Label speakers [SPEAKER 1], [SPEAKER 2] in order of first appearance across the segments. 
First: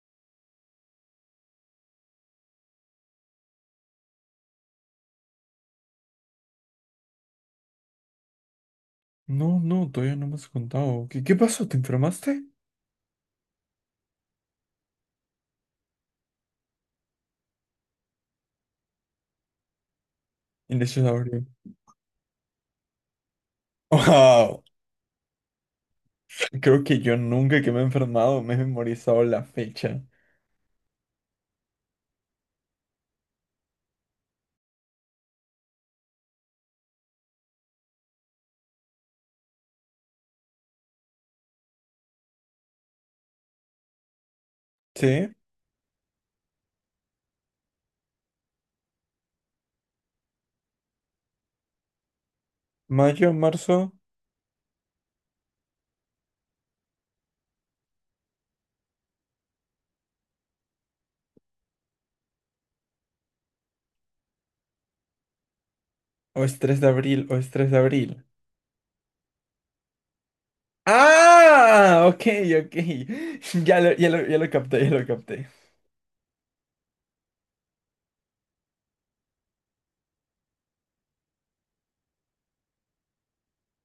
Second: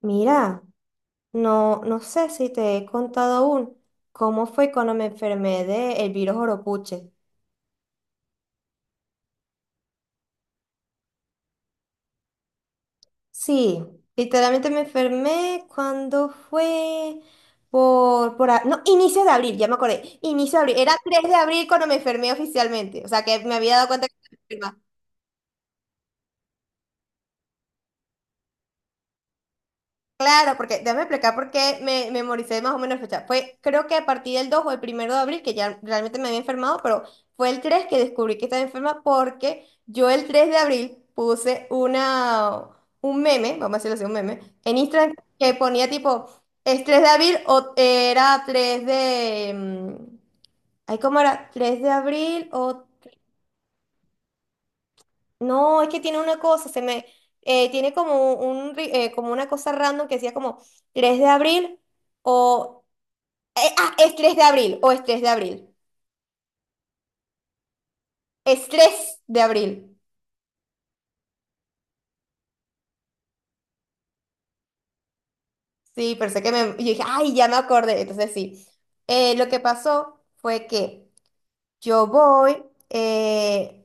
[SPEAKER 1] Mira, no, no sé si te he contado aún cómo fue cuando me enfermé del virus Oropuche.
[SPEAKER 2] No, no, todavía no me has contado. ¿Qué, qué pasó? ¿Te enfermaste?
[SPEAKER 1] Sí, literalmente me enfermé cuando fue por... No, inicios de abril, ya me acordé. Inicios de abril. Era 3 de
[SPEAKER 2] Innecesario.
[SPEAKER 1] abril cuando me enfermé oficialmente. O sea que me había dado cuenta que
[SPEAKER 2] Wow, creo que yo nunca que me he enfermado me he memorizado la fecha.
[SPEAKER 1] claro, porque déjame explicar por qué me memoricé más o menos la fecha. Fue, creo que a partir del 2 o el primero de abril, que ya realmente me había enfermado, pero fue el tres que descubrí que estaba enferma porque yo el 3 de abril puse una, un meme, vamos a decirlo así, un meme, en Instagram
[SPEAKER 2] ¿Sí?
[SPEAKER 1] que ponía tipo, es 3 de abril o era 3 de... ay, ¿cómo era? 3 de abril o
[SPEAKER 2] ¿Mayo, marzo?
[SPEAKER 1] no, es que tiene una cosa, se me tiene como un como una cosa random que decía como 3 de abril o es 3 de abril o es 3 de abril.
[SPEAKER 2] ¿O es 3 de abril? ¿O es 3 de abril?
[SPEAKER 1] Es 3 de abril.
[SPEAKER 2] ¡Ah! Ok, ok. Ya lo capté, ya lo capté.
[SPEAKER 1] Sí, pero sé que me yo dije, "Ay, ya me acordé". Entonces sí. Lo que pasó fue que yo voy,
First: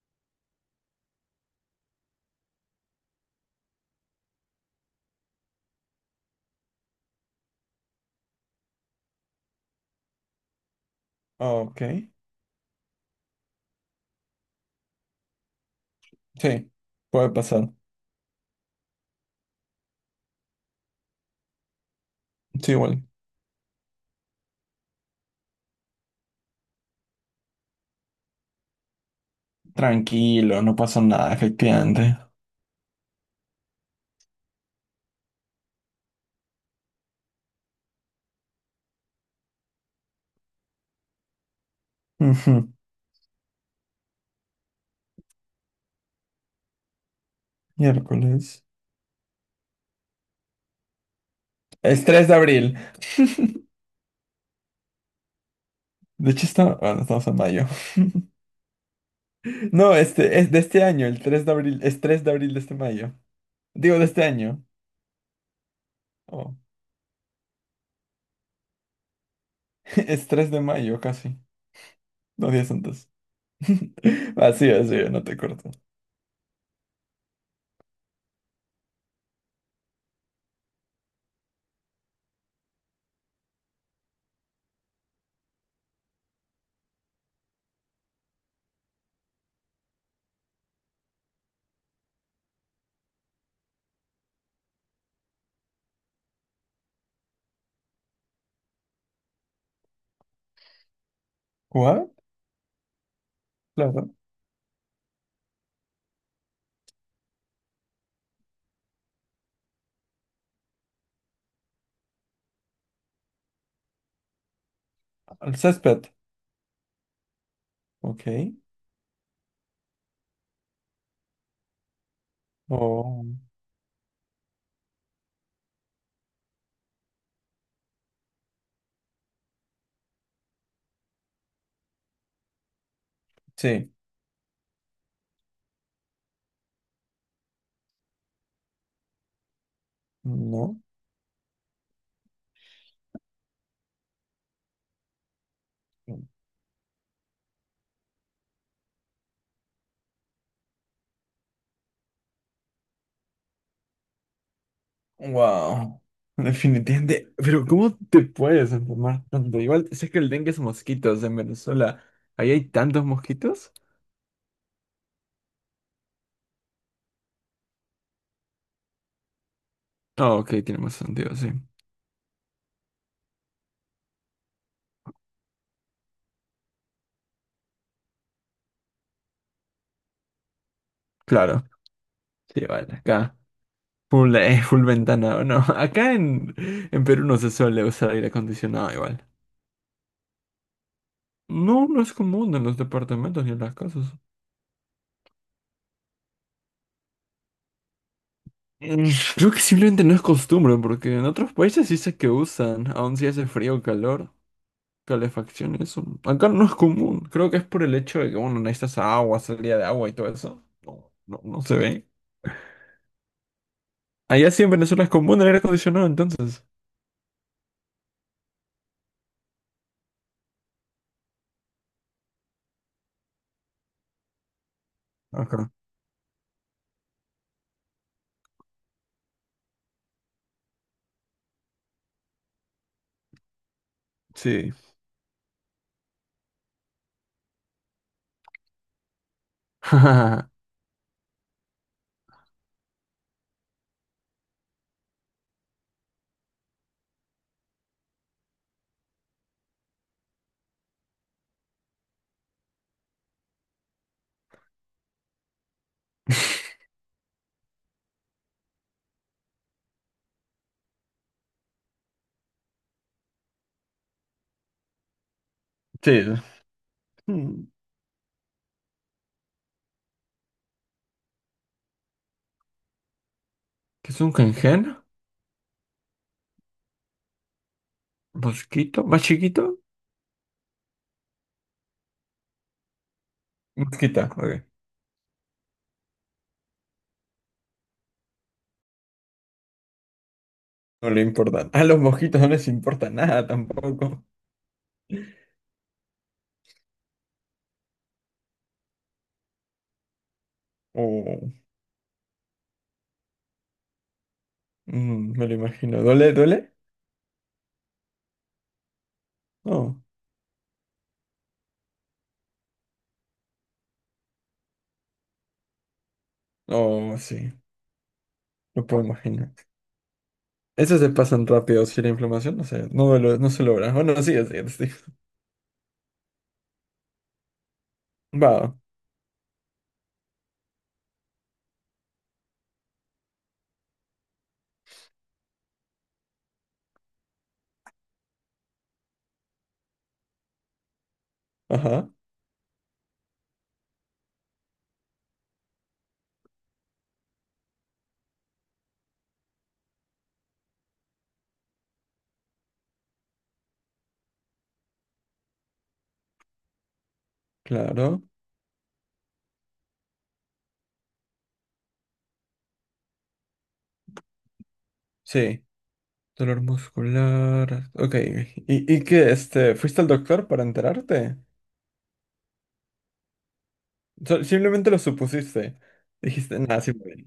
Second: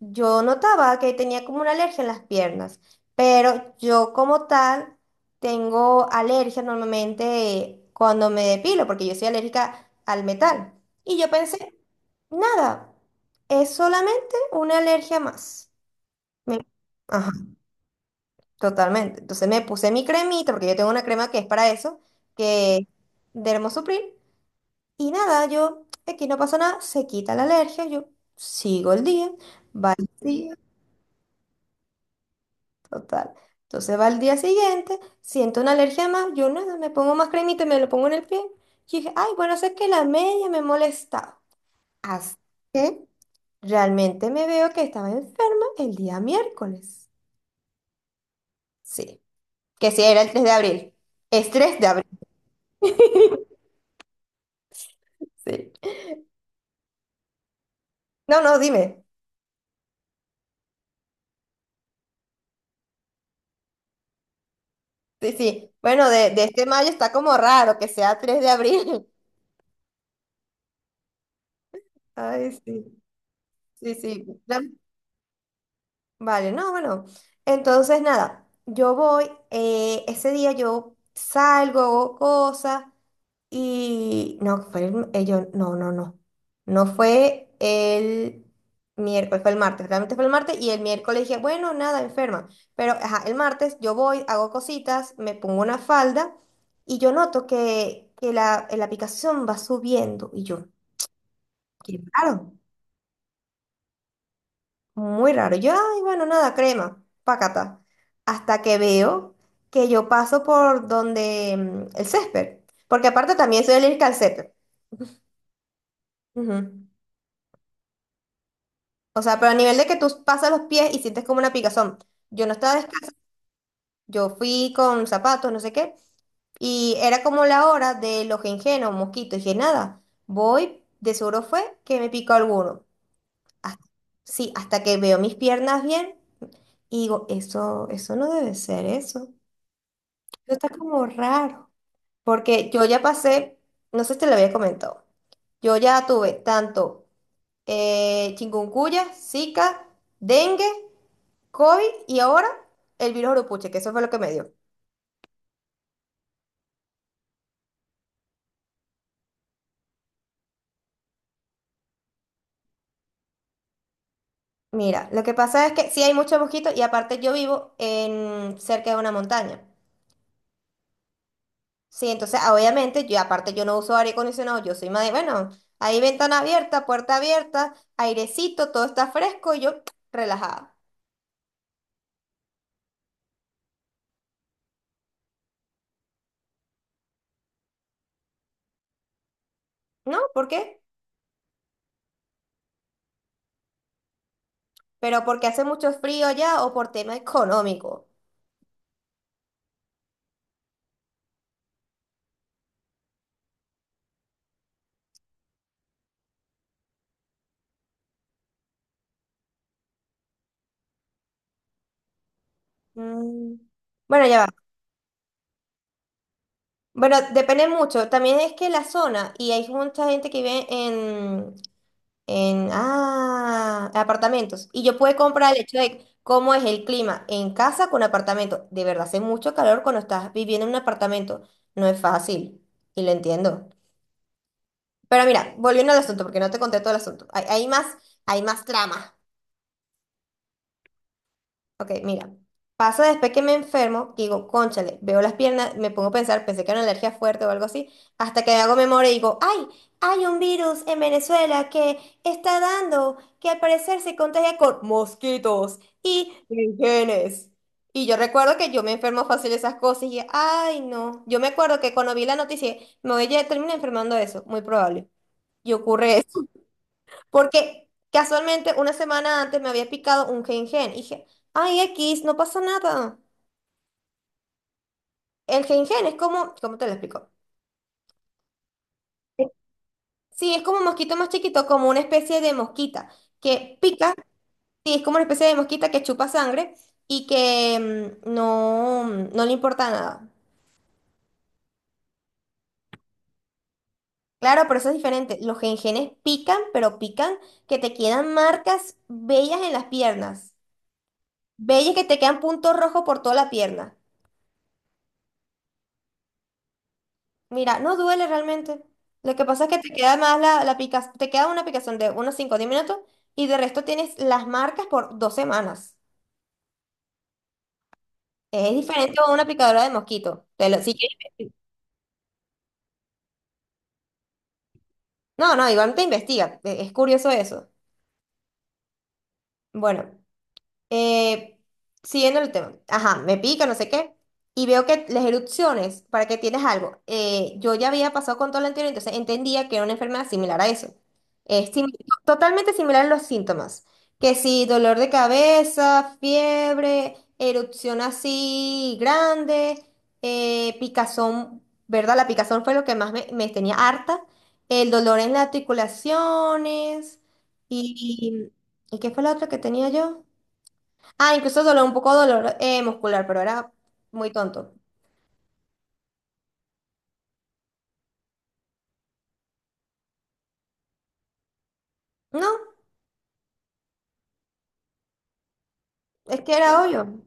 [SPEAKER 1] yo notaba que tenía como una alergia en las piernas, pero yo como tal tengo alergia normalmente cuando me depilo, porque yo soy alérgica al metal. Y yo
[SPEAKER 2] Ah,
[SPEAKER 1] pensé,
[SPEAKER 2] ok.
[SPEAKER 1] nada, es solamente una alergia más. Me-
[SPEAKER 2] Sí,
[SPEAKER 1] Ajá,
[SPEAKER 2] puede pasar.
[SPEAKER 1] totalmente. Entonces me puse mi cremita, porque yo tengo una crema que es para eso,
[SPEAKER 2] Sí,
[SPEAKER 1] que es
[SPEAKER 2] igual.
[SPEAKER 1] de Hermosupril, y nada, yo, aquí no pasó nada, se quita la alergia, yo sigo el día, va el día,
[SPEAKER 2] Tranquilo, no pasó nada, efectivamente.
[SPEAKER 1] total. Entonces va el día siguiente, siento una alergia más, yo nada, me pongo más cremita y me lo pongo en el pie. Y dije, ay, bueno, sé que la media me molestaba. Hasta
[SPEAKER 2] Ujú.
[SPEAKER 1] que realmente me veo que estaba enferma el día miércoles.
[SPEAKER 2] Miércoles.
[SPEAKER 1] Sí, que sí, era el 3 de abril. Es 3 de
[SPEAKER 2] Es
[SPEAKER 1] abril.
[SPEAKER 2] 3 de abril.
[SPEAKER 1] Sí.
[SPEAKER 2] De hecho, ah, no, estamos en mayo.
[SPEAKER 1] No, no, dime.
[SPEAKER 2] No, este es de este año, el tres de abril, es 3 de abril de este mayo. Digo, de este año.
[SPEAKER 1] Sí, sí. Bueno, de
[SPEAKER 2] Oh,
[SPEAKER 1] este mayo está como raro que sea 3 de abril.
[SPEAKER 2] es 3 de mayo casi, dos
[SPEAKER 1] Ay,
[SPEAKER 2] días
[SPEAKER 1] sí.
[SPEAKER 2] antes.
[SPEAKER 1] Sí, sí,
[SPEAKER 2] Así, así, no te corto.
[SPEAKER 1] vale, no, bueno. Entonces, nada, yo voy, ese día yo salgo, hago cosas y no, fue el, no, no, no. No fue el miércoles, fue el martes, realmente fue el martes y el miércoles dije, bueno, nada, enferma. Pero, ajá, el martes yo voy, hago cositas, me pongo una falda y yo noto que, que la aplicación va subiendo y yo, qué
[SPEAKER 2] ¿What?
[SPEAKER 1] raro.
[SPEAKER 2] Claro.
[SPEAKER 1] Muy raro. Yo, ay, bueno, nada, crema, pácata. Hasta que veo que yo paso por donde el césped. Porque aparte también soy alérgica al césped.
[SPEAKER 2] El césped.
[SPEAKER 1] Ujú.
[SPEAKER 2] Ok.
[SPEAKER 1] O sea, pero a nivel de que tú pasas los pies y sientes como una picazón. Yo no estaba descalza.
[SPEAKER 2] Oh,
[SPEAKER 1] Yo fui con zapatos, no sé qué. Y era como la hora de los o mosquitos. Y dije, nada, voy, de seguro fue que me picó alguno. Hasta-
[SPEAKER 2] sí.
[SPEAKER 1] sí, hasta que veo mis piernas bien y digo, eso no debe ser eso. Eso está
[SPEAKER 2] No.
[SPEAKER 1] como raro, porque yo ya pasé, no sé si te lo había comentado, yo ya tuve tanto chikungunya, Zika, dengue, COVID y ahora el virus Urupuche, que eso fue lo que me dio.
[SPEAKER 2] Wow. Definitivamente. Pero ¿cómo te puedes enfermar tanto? Igual sé que el dengue es mosquitos en Venezuela. ¿Ahí hay tantos mosquitos?
[SPEAKER 1] Mira, lo que pasa es que sí hay muchos mosquitos y aparte yo vivo en cerca de una montaña.
[SPEAKER 2] Ah, ok, tiene más sentido, sí.
[SPEAKER 1] Sí, entonces ah, obviamente yo aparte yo no uso aire acondicionado, yo soy más de, bueno, hay ventana abierta, puerta abierta, airecito, todo está fresco y yo relajada.
[SPEAKER 2] Claro. Sí, vale, acá. Full, full ventana, ¿o no? En Perú no se suele usar aire acondicionado igual.
[SPEAKER 1] ¿No? ¿Por qué?
[SPEAKER 2] No, no es común en los departamentos ni en las casas.
[SPEAKER 1] ¿Pero porque hace mucho frío ya o por tema económico?
[SPEAKER 2] Mm, Creo que simplemente no es costumbre, porque en otros países sí sé que usan, aun si hace frío o calor, calefacción, eso. Acá no es común. Creo que es por el hecho de que, bueno, necesitas agua, salida de agua y todo eso. No, no, no se ve.
[SPEAKER 1] Mm, Bueno, ya va.
[SPEAKER 2] Allá sí en Venezuela es común el aire acondicionado, entonces.
[SPEAKER 1] Bueno, depende mucho. También es que la zona, y hay mucha gente que vive en ah, apartamentos. Y yo puedo comprar el
[SPEAKER 2] Acá.
[SPEAKER 1] hecho de cómo es el clima en casa con apartamento. De verdad, hace mucho calor cuando estás viviendo en un apartamento. No es fácil. Y lo entiendo.
[SPEAKER 2] Sí.
[SPEAKER 1] Pero mira, volviendo al asunto, porque no te conté todo el asunto. Hay más trama. Ok, mira. Pasa después que me enfermo, que digo, cónchale, veo las piernas, me pongo a pensar, pensé que era una alergia fuerte o algo así, hasta que hago memoria y digo, ¡ay! Hay un virus en Venezuela que está dando, que al parecer se contagia con mosquitos y genes. Y yo recuerdo que yo me enfermo fácil de esas cosas y, ¡ay no! Yo me acuerdo que cuando vi la noticia, me voy a terminar enfermando de eso, muy probable. Y ocurre
[SPEAKER 2] Sí. Mm,
[SPEAKER 1] porque casualmente una semana antes me había picado un gen-gen. Y dije, ay, X, no pasa nada.
[SPEAKER 2] ¿qué es un cangrejo?
[SPEAKER 1] El gen-gen es como, ¿cómo te lo explico?
[SPEAKER 2] ¿Mosquito? ¿Más chiquito?
[SPEAKER 1] Sí, es como un mosquito más chiquito, como una especie de mosquita que pica.
[SPEAKER 2] Mosquita, ok.
[SPEAKER 1] Sí, es como una especie de mosquita que chupa sangre y que no le importa nada.
[SPEAKER 2] No le importa. A los mosquitos no les importa nada tampoco.
[SPEAKER 1] Claro, pero eso es diferente. Los gengenes pican, pero pican que te quedan marcas bellas en las piernas.
[SPEAKER 2] Oh,
[SPEAKER 1] Bellas que te quedan puntos rojos por toda la pierna.
[SPEAKER 2] mm, me lo imagino. ¿Duele? ¿Duele?
[SPEAKER 1] Mira, no duele realmente. Lo que pasa es que te
[SPEAKER 2] No.
[SPEAKER 1] queda más la te queda una picazón de unos 5 o 10 minutos y de resto tienes las marcas por 2 semanas.
[SPEAKER 2] Oh, sí.
[SPEAKER 1] Es
[SPEAKER 2] Lo puedo
[SPEAKER 1] diferente a una
[SPEAKER 2] imaginar.
[SPEAKER 1] picadora de mosquito. Si
[SPEAKER 2] Esos se
[SPEAKER 1] quieres
[SPEAKER 2] pasan rápido si la inflamación no, no se logra. Bueno, sí, así es. Sí.
[SPEAKER 1] no, no, igual te investiga. Es curioso eso.
[SPEAKER 2] Va.
[SPEAKER 1] Bueno, Eh, siguiendo el tema, ajá, me pica, no sé qué, y veo que las erupciones, para que tienes algo, yo ya había pasado con todo lo anterior, entonces entendía que era una enfermedad similar a eso. Es simi-
[SPEAKER 2] Ajá.
[SPEAKER 1] totalmente similar a los síntomas, que si dolor de cabeza, fiebre, erupción así grande, picazón, ¿verdad? La picazón fue lo que más me tenía harta, el dolor en las articulaciones,
[SPEAKER 2] Claro.
[SPEAKER 1] y, ¿y qué fue la otra que tenía yo? Ah, incluso dolor, un poco dolor muscular, pero era muy tonto.
[SPEAKER 2] Sí. Dolor muscular. Ok. Y qué? Este, ¿fuiste al doctor para enterarte?
[SPEAKER 1] No,
[SPEAKER 2] Simplemente lo supusiste.
[SPEAKER 1] es que
[SPEAKER 2] Dijiste, nada,
[SPEAKER 1] era
[SPEAKER 2] sí, me
[SPEAKER 1] obvio.
[SPEAKER 2] duele".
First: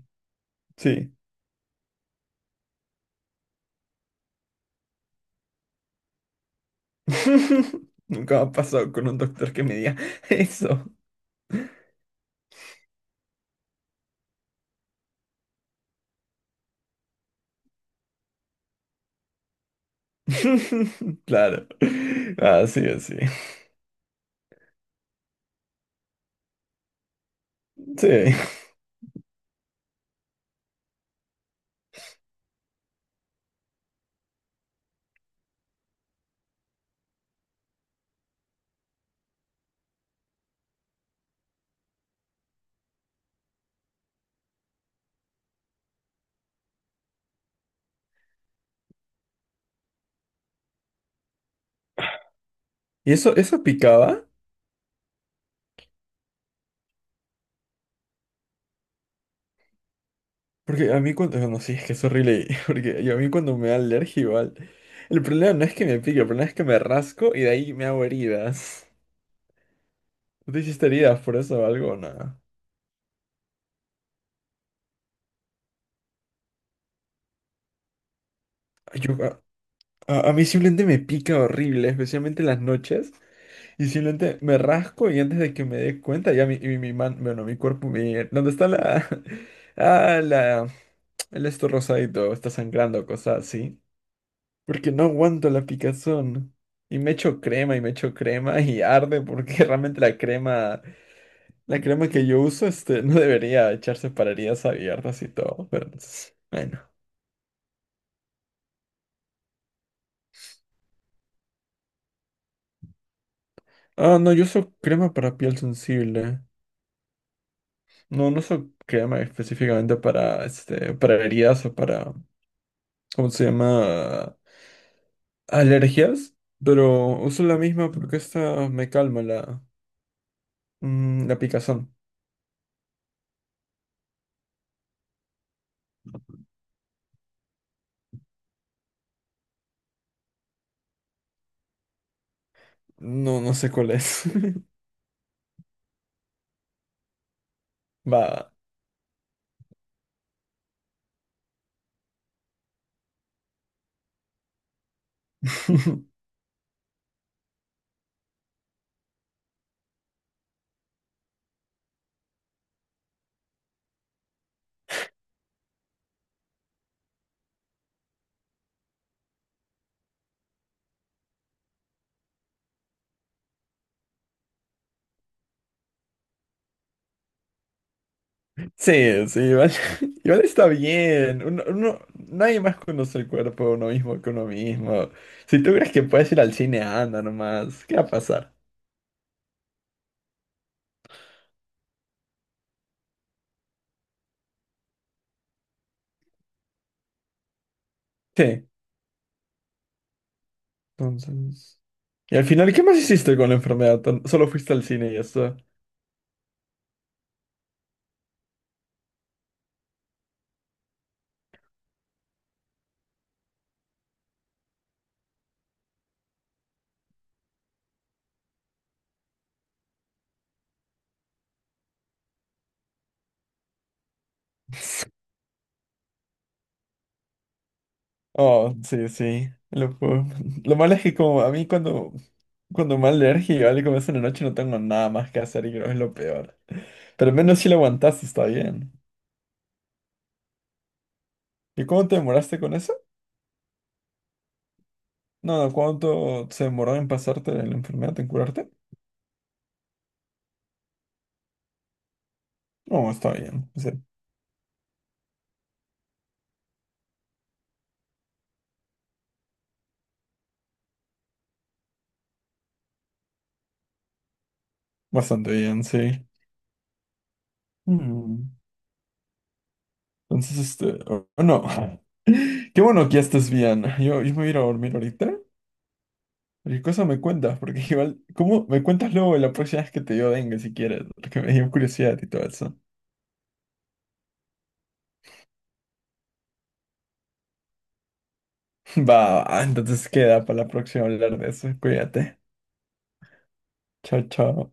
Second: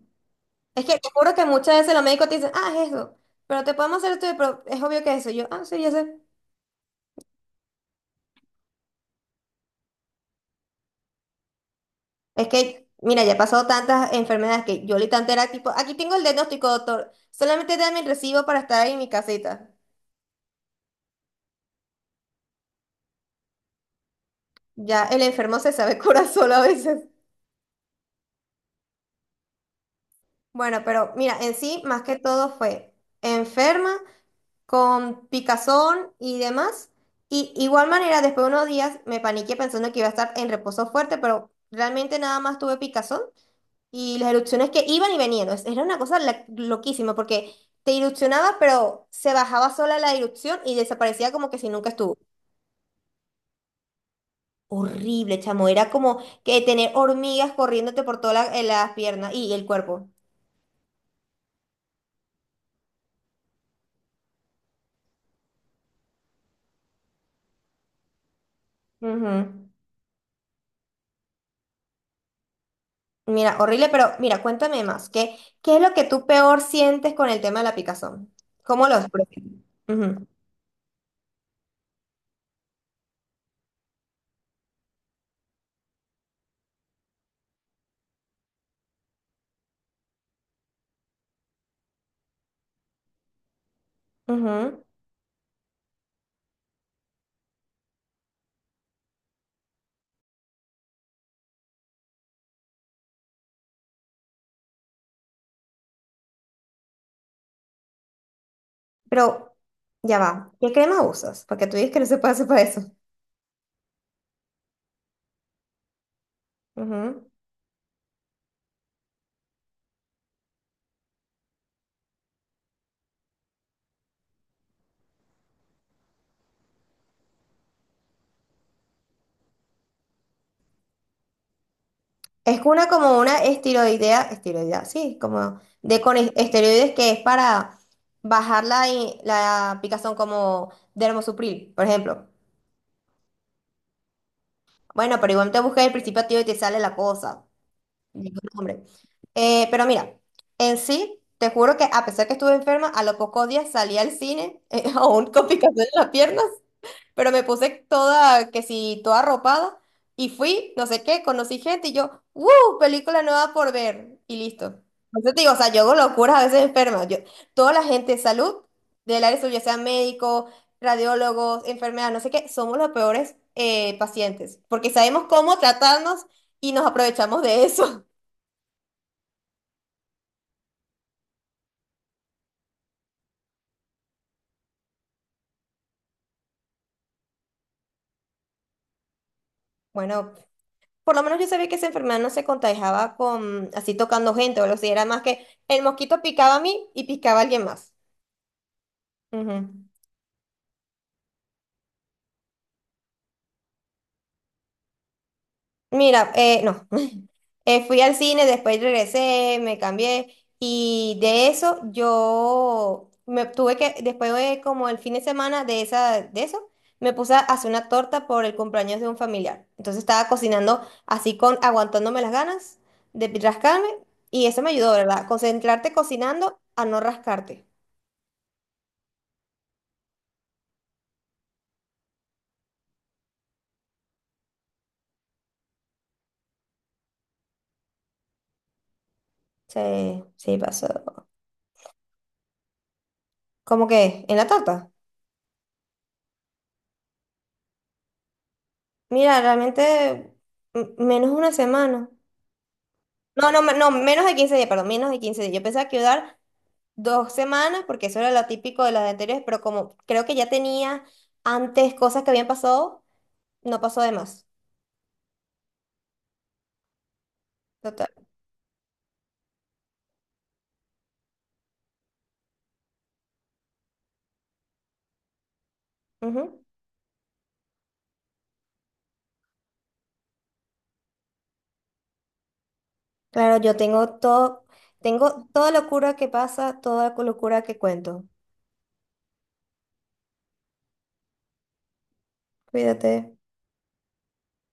[SPEAKER 1] Es que te
[SPEAKER 2] Sí.
[SPEAKER 1] juro que muchas veces los médicos te dicen, ah, es eso, pero te podemos hacer esto, pero es obvio que es eso. Y yo, ah, sí, ya sé.
[SPEAKER 2] Nunca me ha pasado con un doctor que me diga eso.
[SPEAKER 1] Es que, mira, ya he pasado tantas enfermedades que yo literalmente era tipo, aquí tengo el diagnóstico, doctor, solamente dame el recibo para estar en mi casita.
[SPEAKER 2] Claro. Así, así.
[SPEAKER 1] Ya el enfermo se sabe curar solo a veces.
[SPEAKER 2] Sí. Sí.
[SPEAKER 1] Bueno, pero mira, en sí, más que todo fue enferma con picazón y demás. Y igual manera, después de unos días me paniqué pensando que iba a estar en reposo fuerte, pero realmente nada más tuve picazón y las erupciones que iban y venían. Era una cosa loquísima porque te erupcionaba, pero se bajaba sola la erupción y desaparecía como que si nunca estuvo.
[SPEAKER 2] ¿Y eso picaba?
[SPEAKER 1] Horrible, chamo. Era como que tener hormigas corriéndote por todas las piernas y el cuerpo.
[SPEAKER 2] Porque a mí cuando... No, sí, es que es horrible. Porque yo a mí cuando me da alergia igual... El problema no es que me pique, el problema es que me rasco y de ahí me hago heridas.
[SPEAKER 1] Ujú.
[SPEAKER 2] ¿Tú te hiciste heridas por eso o algo? O nada.
[SPEAKER 1] Mira, horrible, pero mira, cuéntame más. ¿Qué, qué es lo que tú peor sientes con el tema de la picazón? ¿Cómo lo
[SPEAKER 2] A,
[SPEAKER 1] expresas? Ujú,
[SPEAKER 2] a mí simplemente me pica horrible, especialmente en las noches. Y simplemente me rasco y antes de que me dé cuenta, ya mi man, bueno, mi cuerpo, mi, ¿dónde está la, ah, la, el esto rosadito, está sangrando, cosas así.
[SPEAKER 1] ujú.
[SPEAKER 2] Porque no aguanto la picazón. Y me echo crema y me echo crema y arde porque realmente la crema que yo uso, este, no debería echarse para heridas abiertas y todo, pero pues, bueno.
[SPEAKER 1] Pero ya va. ¿Qué crema usas? Porque tú dices que no se puede hacer para eso.
[SPEAKER 2] Ah, no, yo uso crema para piel sensible.
[SPEAKER 1] Ujú.
[SPEAKER 2] No, no uso crema específicamente para, este, para heridas o para ¿cómo se llama? Alergias, pero uso la misma porque esta me calma la, mm, la picazón.
[SPEAKER 1] Es una como una esteroidea, esteroidea, sí, como de con esteroides que es para bajar la picazón como dermosupril, por ejemplo.
[SPEAKER 2] No, no sé cuál es.
[SPEAKER 1] Bueno, pero igual te buscas el principio activo y te sale la cosa. Digo,
[SPEAKER 2] Va.
[SPEAKER 1] "No, hombre". Pero mira, en sí, te juro que a pesar que estuve enferma, a los pocos días salí al cine, aún con picazón en las piernas, pero me puse toda, que si, toda arropada, y fui, no sé qué, conocí gente y yo, ¡wow! Película nueva por ver, y listo. Entonces te digo, o sea, yo hago locuras a veces enferma. Yo, toda la gente de salud, del área de salud, ya sean médicos, radiólogos, enfermeras, no sé qué, somos los peores pacientes, porque sabemos cómo tratarnos y nos aprovechamos de eso.
[SPEAKER 2] Sí, sí, igual, igual está bien. Nadie más conoce el cuerpo de uno mismo que uno mismo. Si tú crees que puedes ir al cine, anda nomás. ¿Qué va a pasar?
[SPEAKER 1] Bueno, por lo menos yo sabía que esa enfermedad no se contagiaba con así tocando gente o lo que era más que el mosquito picaba a mí y picaba a alguien más.
[SPEAKER 2] Sí,
[SPEAKER 1] Ujú.
[SPEAKER 2] entonces. Y al final, ¿qué más hiciste con la enfermedad? Solo fuiste al cine y ya está.
[SPEAKER 1] Mira, no, fui al cine, después regresé, me cambié y de eso yo me tuve que, después de como el fin de semana de esa, de eso, me puse a hacer una torta por el cumpleaños de un familiar. Entonces estaba cocinando así con, aguantándome las ganas de rascarme y eso me ayudó, ¿verdad? Concentrarte cocinando a no rascarte.
[SPEAKER 2] Oh, sí, sí. Lo malo es que como a mí cuando me da alergia, ¿vale? Como es en la noche no tengo nada más que hacer y creo que es lo peor. Pero al menos si lo aguantaste, está bien.
[SPEAKER 1] Sí, sí pasó.
[SPEAKER 2] ¿Y cómo te demoraste con eso?
[SPEAKER 1] ¿Cómo que? ¿En la torta?
[SPEAKER 2] No, no, ¿cuánto se demoró en pasarte la enfermedad, en curarte?
[SPEAKER 1] Mira, realmente menos una semana.
[SPEAKER 2] No, está
[SPEAKER 1] No,
[SPEAKER 2] bien. O sea,
[SPEAKER 1] menos de 15 días, perdón, menos de 15 días. Yo pensaba que iba a dar 2 semanas, porque eso era lo típico de las anteriores, pero como creo que ya tenía antes cosas que habían pasado, no pasó de más.
[SPEAKER 2] bastante bien, sí.
[SPEAKER 1] Total.
[SPEAKER 2] Mm. Entonces, este, oh, no. Qué bueno que ya estés bien. Yo me voy a ir a dormir ahorita.
[SPEAKER 1] Ujú.
[SPEAKER 2] ¿Y qué cosa me cuentas? Porque igual, ¿cómo me cuentas luego la próxima vez que te dio dengue si quieres? Porque me dio curiosidad y todo eso.
[SPEAKER 1] Claro, yo tengo todo, tengo toda locura que pasa, toda locura que cuento.
[SPEAKER 2] Va, va, entonces queda para la próxima hablar de eso. Cuídate.
[SPEAKER 1] Cuídate.
[SPEAKER 2] Chao, chao.